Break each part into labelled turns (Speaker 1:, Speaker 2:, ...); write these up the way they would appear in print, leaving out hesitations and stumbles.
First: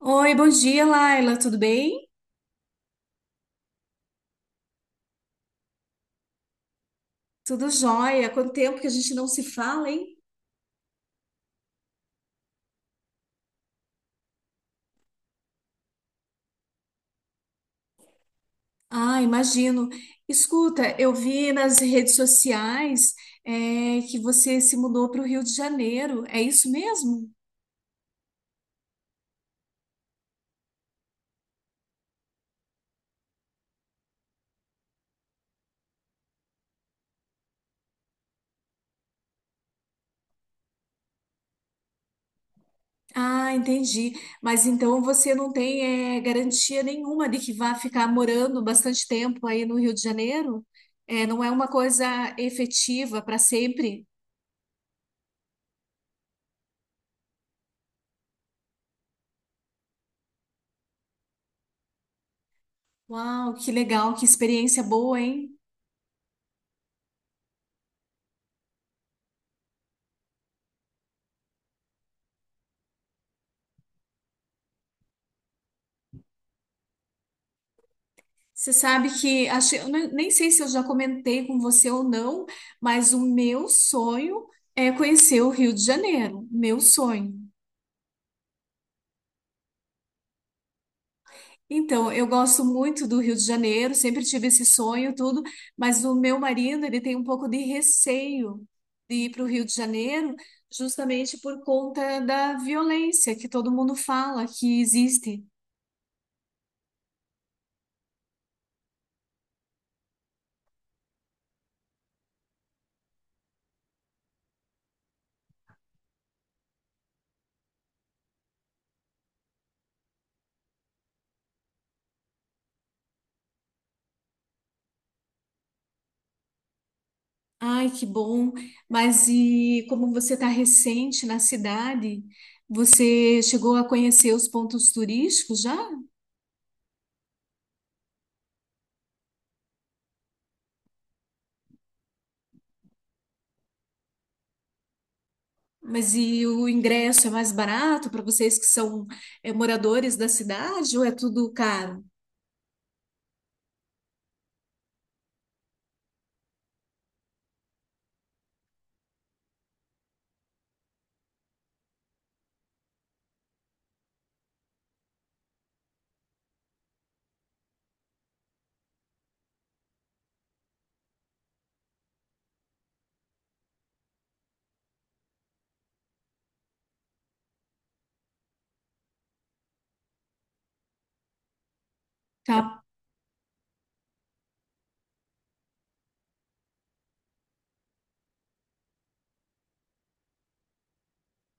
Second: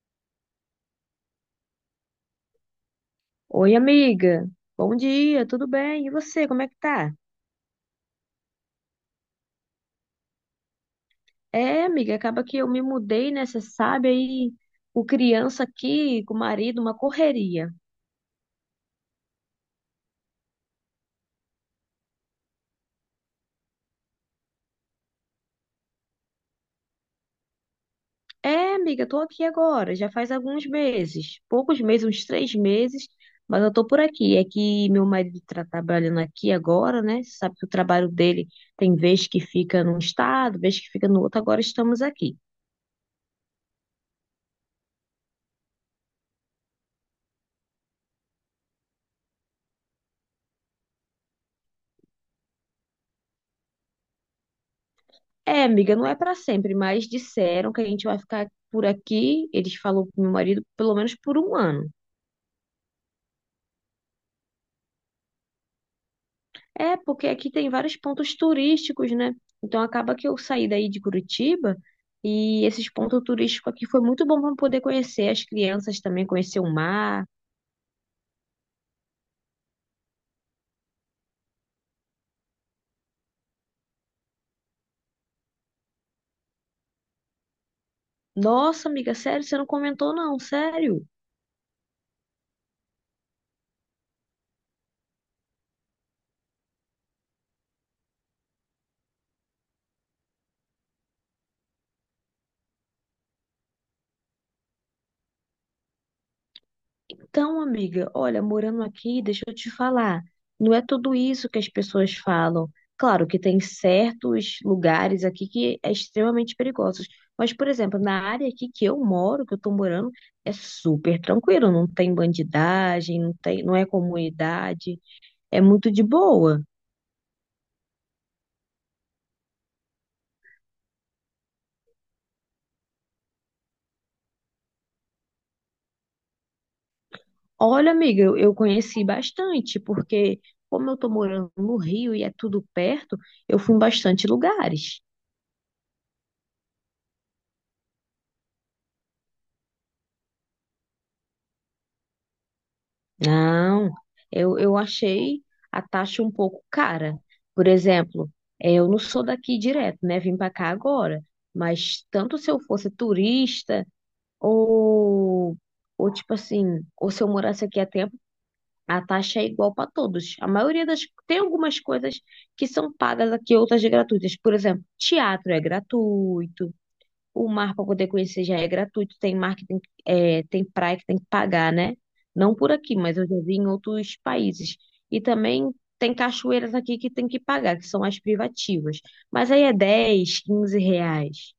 Speaker 1: Oi, bom dia, Laila. Tudo bem?
Speaker 2: Oi, amiga. Bom dia, tudo bem? E você, como é que tá?
Speaker 1: Tudo jóia? Quanto tempo que a gente não se fala, hein?
Speaker 2: É, amiga, acaba que eu me mudei, né? Você sabe aí, o criança aqui com o marido, uma correria.
Speaker 1: Ah, imagino. Escuta, eu vi nas redes sociais, que você se mudou para o Rio de Janeiro. É isso mesmo?
Speaker 2: É, amiga, tô aqui agora, já faz alguns meses, poucos meses, uns 3 meses, mas eu tô por aqui. É que meu marido tá trabalhando aqui agora, né? Você sabe que o trabalho dele tem vez que fica num estado, vez que fica no outro, agora estamos aqui.
Speaker 1: Ah, entendi. Mas então você não tem, garantia nenhuma de que vai ficar morando bastante tempo aí no Rio de Janeiro? É, não é uma coisa efetiva para sempre?
Speaker 2: É, amiga, não é pra sempre, mas disseram que a gente vai ficar por aqui, eles falou pro meu marido, pelo menos por um ano.
Speaker 1: Uau, que legal, que experiência boa, hein?
Speaker 2: É, porque aqui tem vários pontos turísticos, né? Então acaba que eu saí daí de Curitiba e esses pontos turísticos aqui foi muito bom para poder conhecer as crianças também, conhecer o mar.
Speaker 1: Você sabe que acho, eu nem sei se eu já comentei com você ou não, mas o meu sonho é conhecer o Rio de Janeiro, meu sonho.
Speaker 2: Nossa, amiga, sério, você não comentou não, sério?
Speaker 1: Então, eu gosto muito do Rio de Janeiro, sempre tive esse sonho, tudo, mas o meu marido, ele tem um pouco de receio de ir para o Rio de Janeiro, justamente por conta da violência que todo mundo fala que existe.
Speaker 2: Então, amiga, olha, morando aqui, deixa eu te falar, não é tudo isso que as pessoas falam. Claro que tem certos lugares aqui que é extremamente perigosos, mas, por exemplo, na área aqui que eu moro, que eu tô morando, é super tranquilo, não tem bandidagem, não tem, não é comunidade, é muito de boa.
Speaker 1: Ai, que bom. Mas e como você está recente na cidade, você chegou a conhecer os pontos turísticos já?
Speaker 2: Olha, amiga, eu conheci bastante, porque como eu tô morando no Rio e é tudo perto, eu fui em bastante lugares.
Speaker 1: Mas e o ingresso é mais barato para vocês que são é, moradores da cidade ou é tudo caro?
Speaker 2: Não, eu achei a taxa um pouco cara. Por exemplo, eu não sou daqui direto, né? Vim para cá agora. Mas tanto se eu fosse turista ou, ou tipo assim, ou se eu morasse aqui há tempo, a taxa é igual para todos. A maioria das... Tem algumas coisas que são pagas aqui, outras de gratuitas. Por exemplo, teatro é gratuito, o mar para poder conhecer já é gratuito, tem mar que tem, é, tem praia que tem que pagar, né? Não por
Speaker 1: Tá.
Speaker 2: aqui, mas eu já vi em outros países. E também tem cachoeiras aqui que tem que pagar, que são as privativas. Mas aí é 10, 15 reais.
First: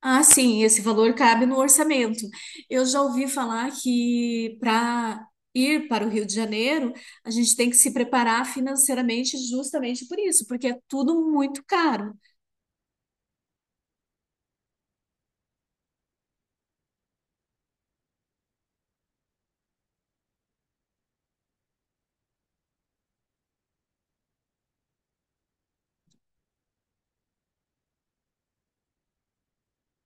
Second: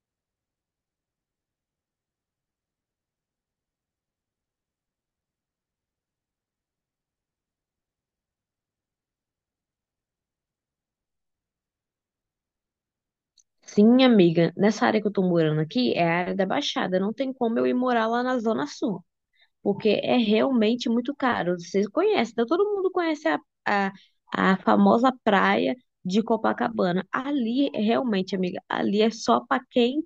Speaker 1: Ah, sim, esse valor cabe no orçamento. Eu já ouvi falar que para ir para o Rio de Janeiro, a gente tem que se preparar financeiramente justamente por isso, porque é tudo muito caro.
Speaker 2: Sim, amiga, nessa área que eu tô morando aqui é a área da Baixada, não tem como eu ir morar lá na Zona Sul. Porque é realmente muito caro. Vocês conhecem, então todo mundo conhece a, a famosa praia de Copacabana. Ali, realmente, amiga, ali é só para quem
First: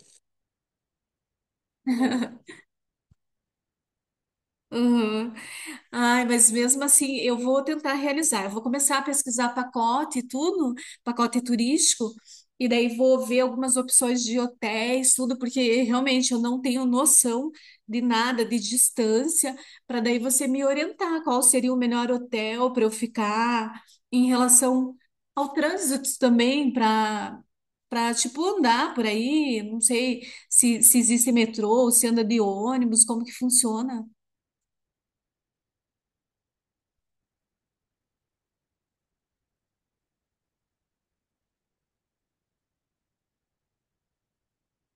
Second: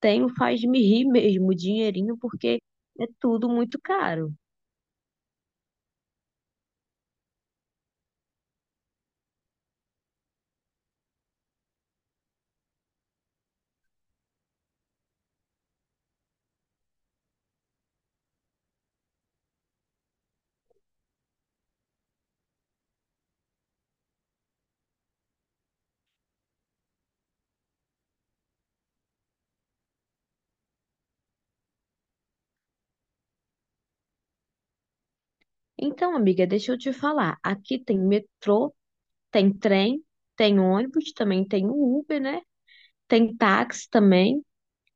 Speaker 2: tem o faz-me rir mesmo, o dinheirinho, porque é tudo muito caro.
Speaker 1: Uhum. Ai, mas mesmo assim, eu vou tentar realizar. Eu vou começar a pesquisar pacote e tudo, pacote turístico, e daí vou ver algumas opções de hotéis, tudo, porque realmente eu não tenho noção de nada, de distância, para daí você me orientar qual seria o melhor hotel para eu ficar em relação ao trânsito também, para tipo andar por aí, não sei se existe metrô, se anda de ônibus, como que funciona.
Speaker 2: Então, amiga, deixa eu te falar. Aqui tem metrô, tem trem, tem ônibus, também tem o Uber, né? Tem táxi também.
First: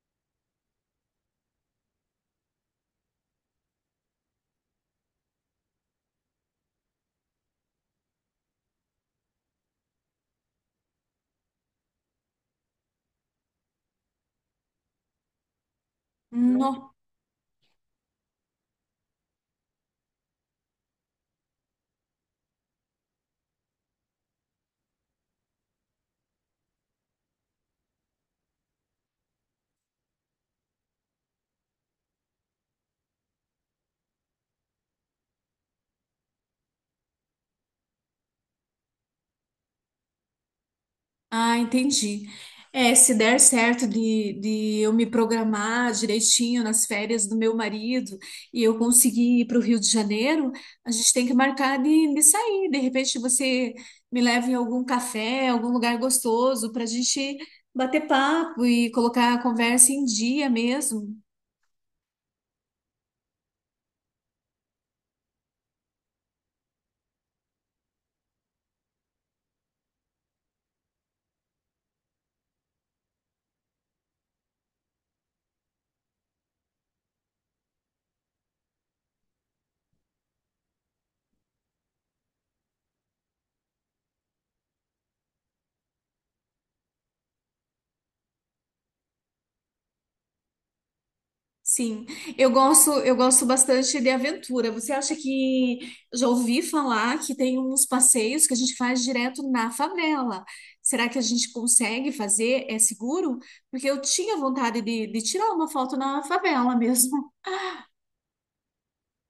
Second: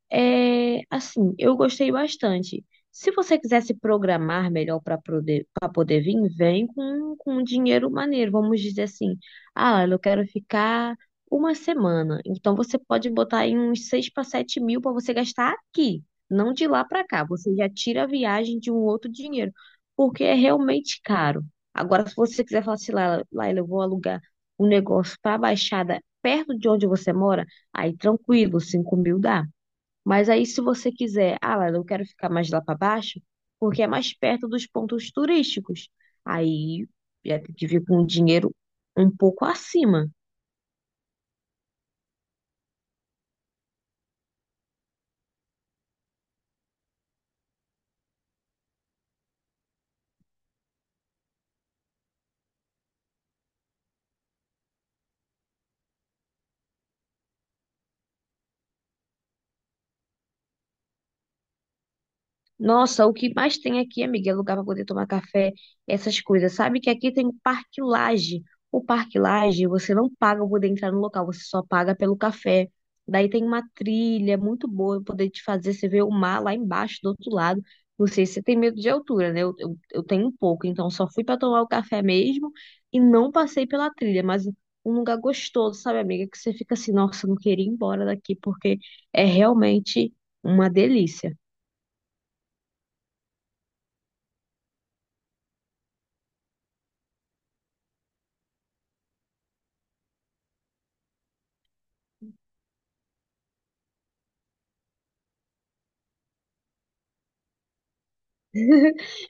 Speaker 2: É, assim, eu gostei bastante. Se você quiser se programar melhor para poder vir, vem com um dinheiro maneiro. Vamos dizer assim, ah, eu quero ficar uma semana. Então você pode botar aí uns 6 para 7 mil para você gastar aqui, não de lá para cá. Você já tira a viagem de um outro dinheiro, porque é realmente caro. Agora, se você quiser falar assim, Laila, eu vou alugar um negócio para a Baixada perto de onde você mora, aí tranquilo, 5 mil dá. Mas aí, se você quiser, ah, lá, eu quero ficar mais lá para baixo, porque é mais perto dos pontos turísticos. Aí, já tem que vir com o dinheiro um pouco acima.
Speaker 1: Ah, entendi. É, se der certo de eu me programar direitinho nas férias do meu marido e eu conseguir ir para o Rio de Janeiro, a gente tem que marcar de sair. De repente você me leva em algum café, algum lugar gostoso para a gente bater papo e colocar a conversa em dia mesmo.
Speaker 2: Nossa, o que mais tem aqui, amiga, é lugar para poder tomar café, essas coisas. Sabe que aqui tem o Parque Lage. O Parque Lage, você não paga para poder entrar no local, você só paga pelo café. Daí tem uma trilha muito boa pra poder te fazer você ver o mar lá embaixo, do outro lado. Não sei se você tem medo de altura, né? Eu tenho um pouco, então só fui para tomar o café mesmo e não passei pela trilha, mas um lugar gostoso, sabe, amiga, que você fica assim, nossa, eu não queria ir embora daqui porque é realmente uma delícia.
Speaker 1: Sim, eu gosto bastante de aventura. Você acha que já ouvi falar que tem uns passeios que a gente faz direto na favela? Será que a gente consegue fazer? É seguro? Porque eu tinha vontade de tirar uma foto na favela mesmo.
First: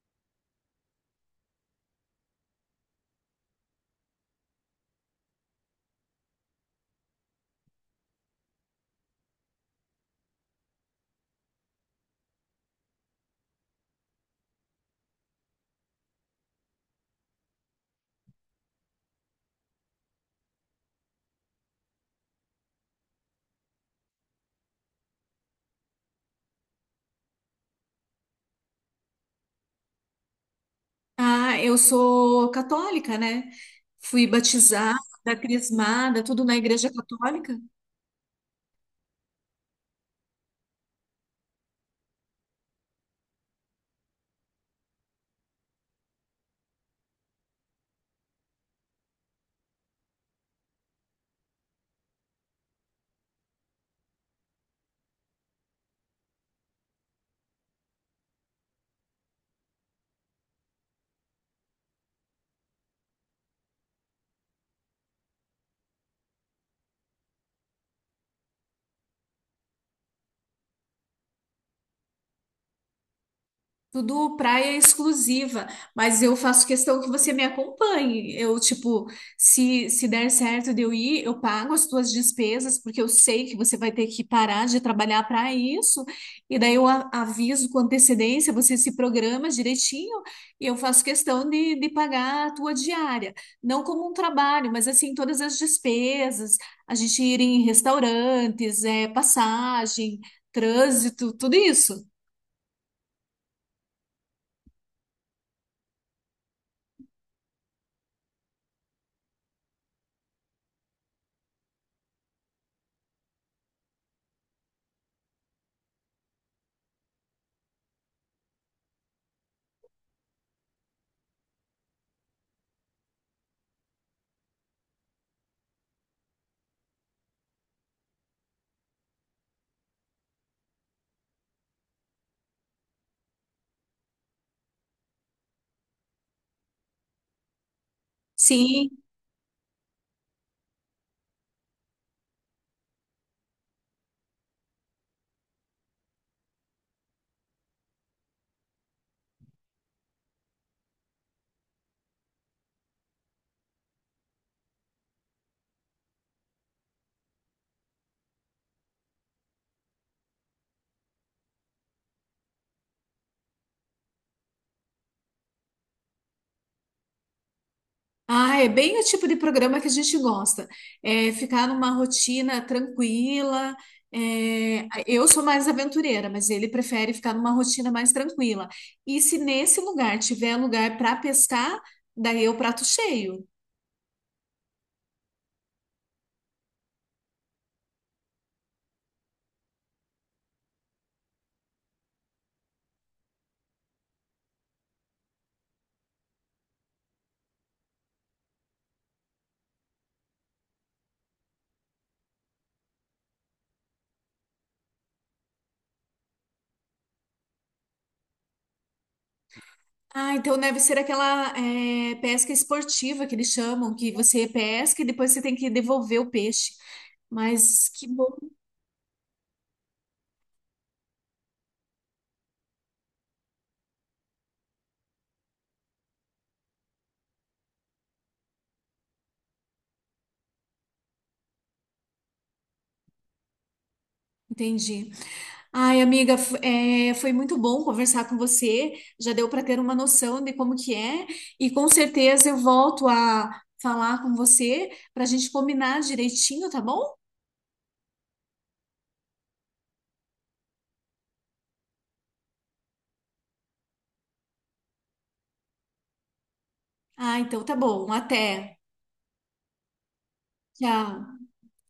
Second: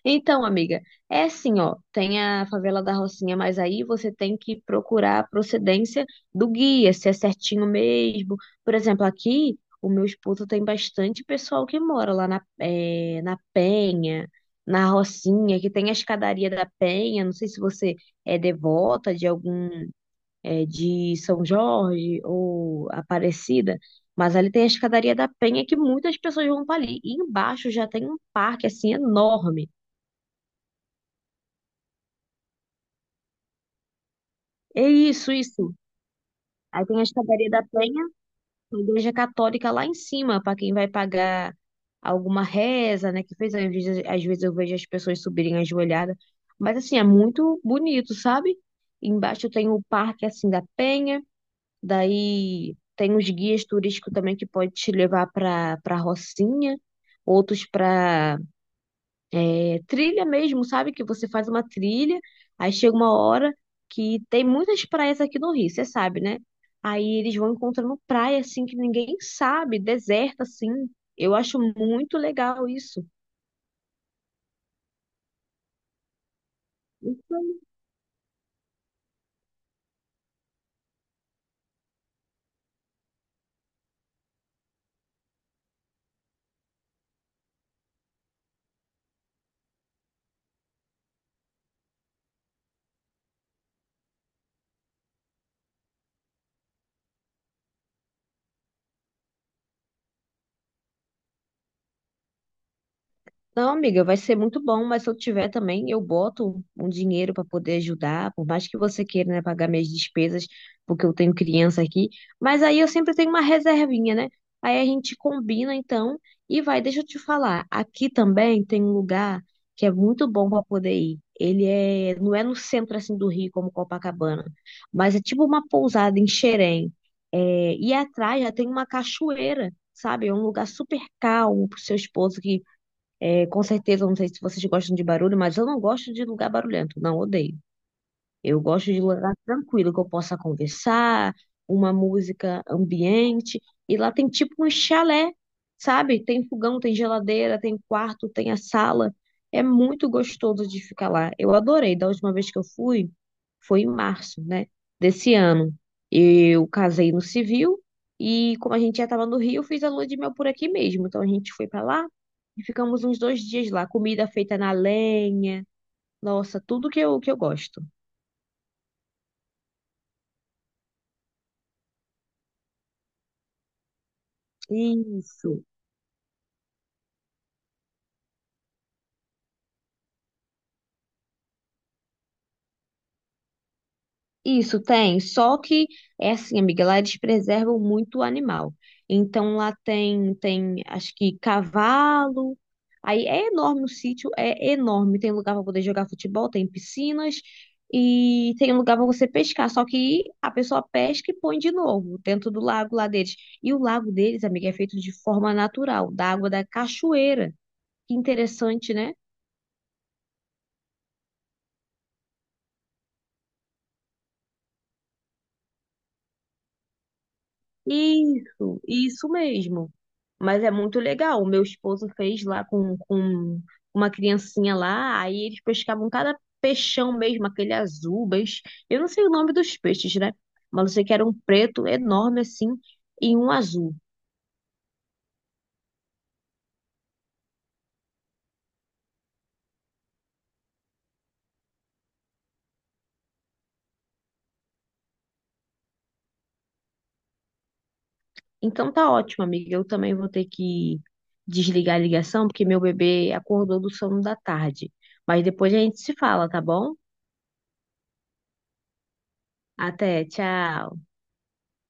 Speaker 2: Então, amiga, é assim, ó, tem a favela da Rocinha, mas aí você tem que procurar a procedência do guia, se é certinho mesmo. Por exemplo, aqui, o meu esposo tem bastante pessoal que mora lá na, na Penha, na Rocinha, que tem a escadaria da Penha. Não sei se você é devota de algum, de São Jorge ou Aparecida, mas ali tem a escadaria da Penha que muitas pessoas vão para ali. E embaixo já tem um parque, assim, enorme.
Speaker 1: Ah, eu sou católica, né? Fui
Speaker 2: É
Speaker 1: batizada,
Speaker 2: isso, isso.
Speaker 1: crismada, tudo na
Speaker 2: Aí
Speaker 1: igreja
Speaker 2: tem a Escadaria
Speaker 1: católica.
Speaker 2: da Penha, a igreja católica lá em cima, para quem vai pagar alguma reza, né? Que fez, às vezes eu vejo as pessoas subirem ajoelhadas. Mas assim, é muito bonito, sabe? Embaixo tem o Parque assim da Penha, daí tem os guias turísticos também que pode te levar para Rocinha, outros para trilha mesmo, sabe? Que você faz uma trilha, aí chega uma hora que tem muitas praias aqui no Rio, você sabe, né? Aí eles vão encontrando praia assim que ninguém sabe, deserta assim. Eu acho muito legal isso.
Speaker 1: Tudo praia exclusiva, mas eu faço questão que você me acompanhe. Eu, tipo, se der certo de eu ir, eu pago as tuas despesas, porque eu sei que você vai ter que parar de trabalhar para isso. E daí eu aviso com antecedência, você se programa direitinho e eu faço questão de pagar a tua diária. Não como um trabalho, mas assim, todas as despesas, a gente ir em restaurantes, é, passagem, trânsito, tudo isso.
Speaker 2: Não, amiga, vai ser muito bom, mas se eu tiver também, eu boto um dinheiro para poder ajudar, por mais que você queira, né, pagar minhas despesas, porque eu tenho criança aqui, mas aí eu sempre tenho uma reservinha, né? Aí a gente combina então e vai, deixa eu te falar, aqui também tem um lugar que é muito bom para poder ir. Ele é, não é no centro assim do Rio como Copacabana, mas é tipo uma pousada em Xerém. É, e atrás já tem uma cachoeira, sabe? É um lugar super calmo para o seu esposo que é, com certeza, não sei se vocês gostam de barulho, mas eu não gosto de lugar barulhento, não, odeio. Eu gosto
Speaker 1: Sim.
Speaker 2: de lugar tranquilo, que eu possa conversar, uma música ambiente. E lá tem tipo um chalé, sabe? Tem fogão, tem geladeira, tem quarto, tem a sala. É muito gostoso de ficar lá. Eu adorei. Da última vez que eu fui, foi em março, né? Desse ano. Eu casei no civil e, como a gente já estava no Rio, eu fiz a lua de mel por aqui mesmo. Então a gente foi para lá e ficamos uns 2 dias lá. Comida feita na lenha. Nossa, tudo que eu gosto.
Speaker 1: Ah, é bem o tipo de programa que a gente gosta. É ficar numa rotina tranquila. É, eu sou
Speaker 2: Isso,
Speaker 1: mais aventureira, mas ele prefere ficar numa rotina mais tranquila. E se nesse lugar tiver lugar para pescar, daí é o prato cheio.
Speaker 2: isso tem. Só que é assim, amiga, lá eles preservam muito o animal. Então lá tem, acho que cavalo. Aí é enorme o sítio, é enorme. Tem lugar para poder jogar futebol, tem piscinas e tem um lugar para você pescar. Só que a pessoa pesca e põe de novo dentro do lago lá deles. E o lago deles, amiga, é feito de forma natural, da água da cachoeira. Que interessante, né?
Speaker 1: Ah, então deve ser aquela é, pesca esportiva que eles chamam, que você pesca e depois você tem que devolver o peixe. Mas que bom,
Speaker 2: Isso mesmo. Mas é muito legal. O meu esposo fez lá com uma criancinha lá, aí eles pescavam cada peixão mesmo, aquele azul, mas eu não sei o nome dos peixes, né? Mas eu sei que era um preto enorme assim e um azul.
Speaker 1: entendi. Ai, amiga, é, foi muito bom conversar com você. Já deu para ter uma noção de como que é, e com certeza eu volto a falar com você para a gente combinar direitinho, tá bom?
Speaker 2: Então tá ótimo, amiga. Eu também vou ter que desligar a ligação, porque meu bebê acordou do sono da tarde. Mas depois a gente se fala, tá bom?
Speaker 1: Ah, então tá bom. Até.
Speaker 2: Até, tchau.
Speaker 1: Tchau.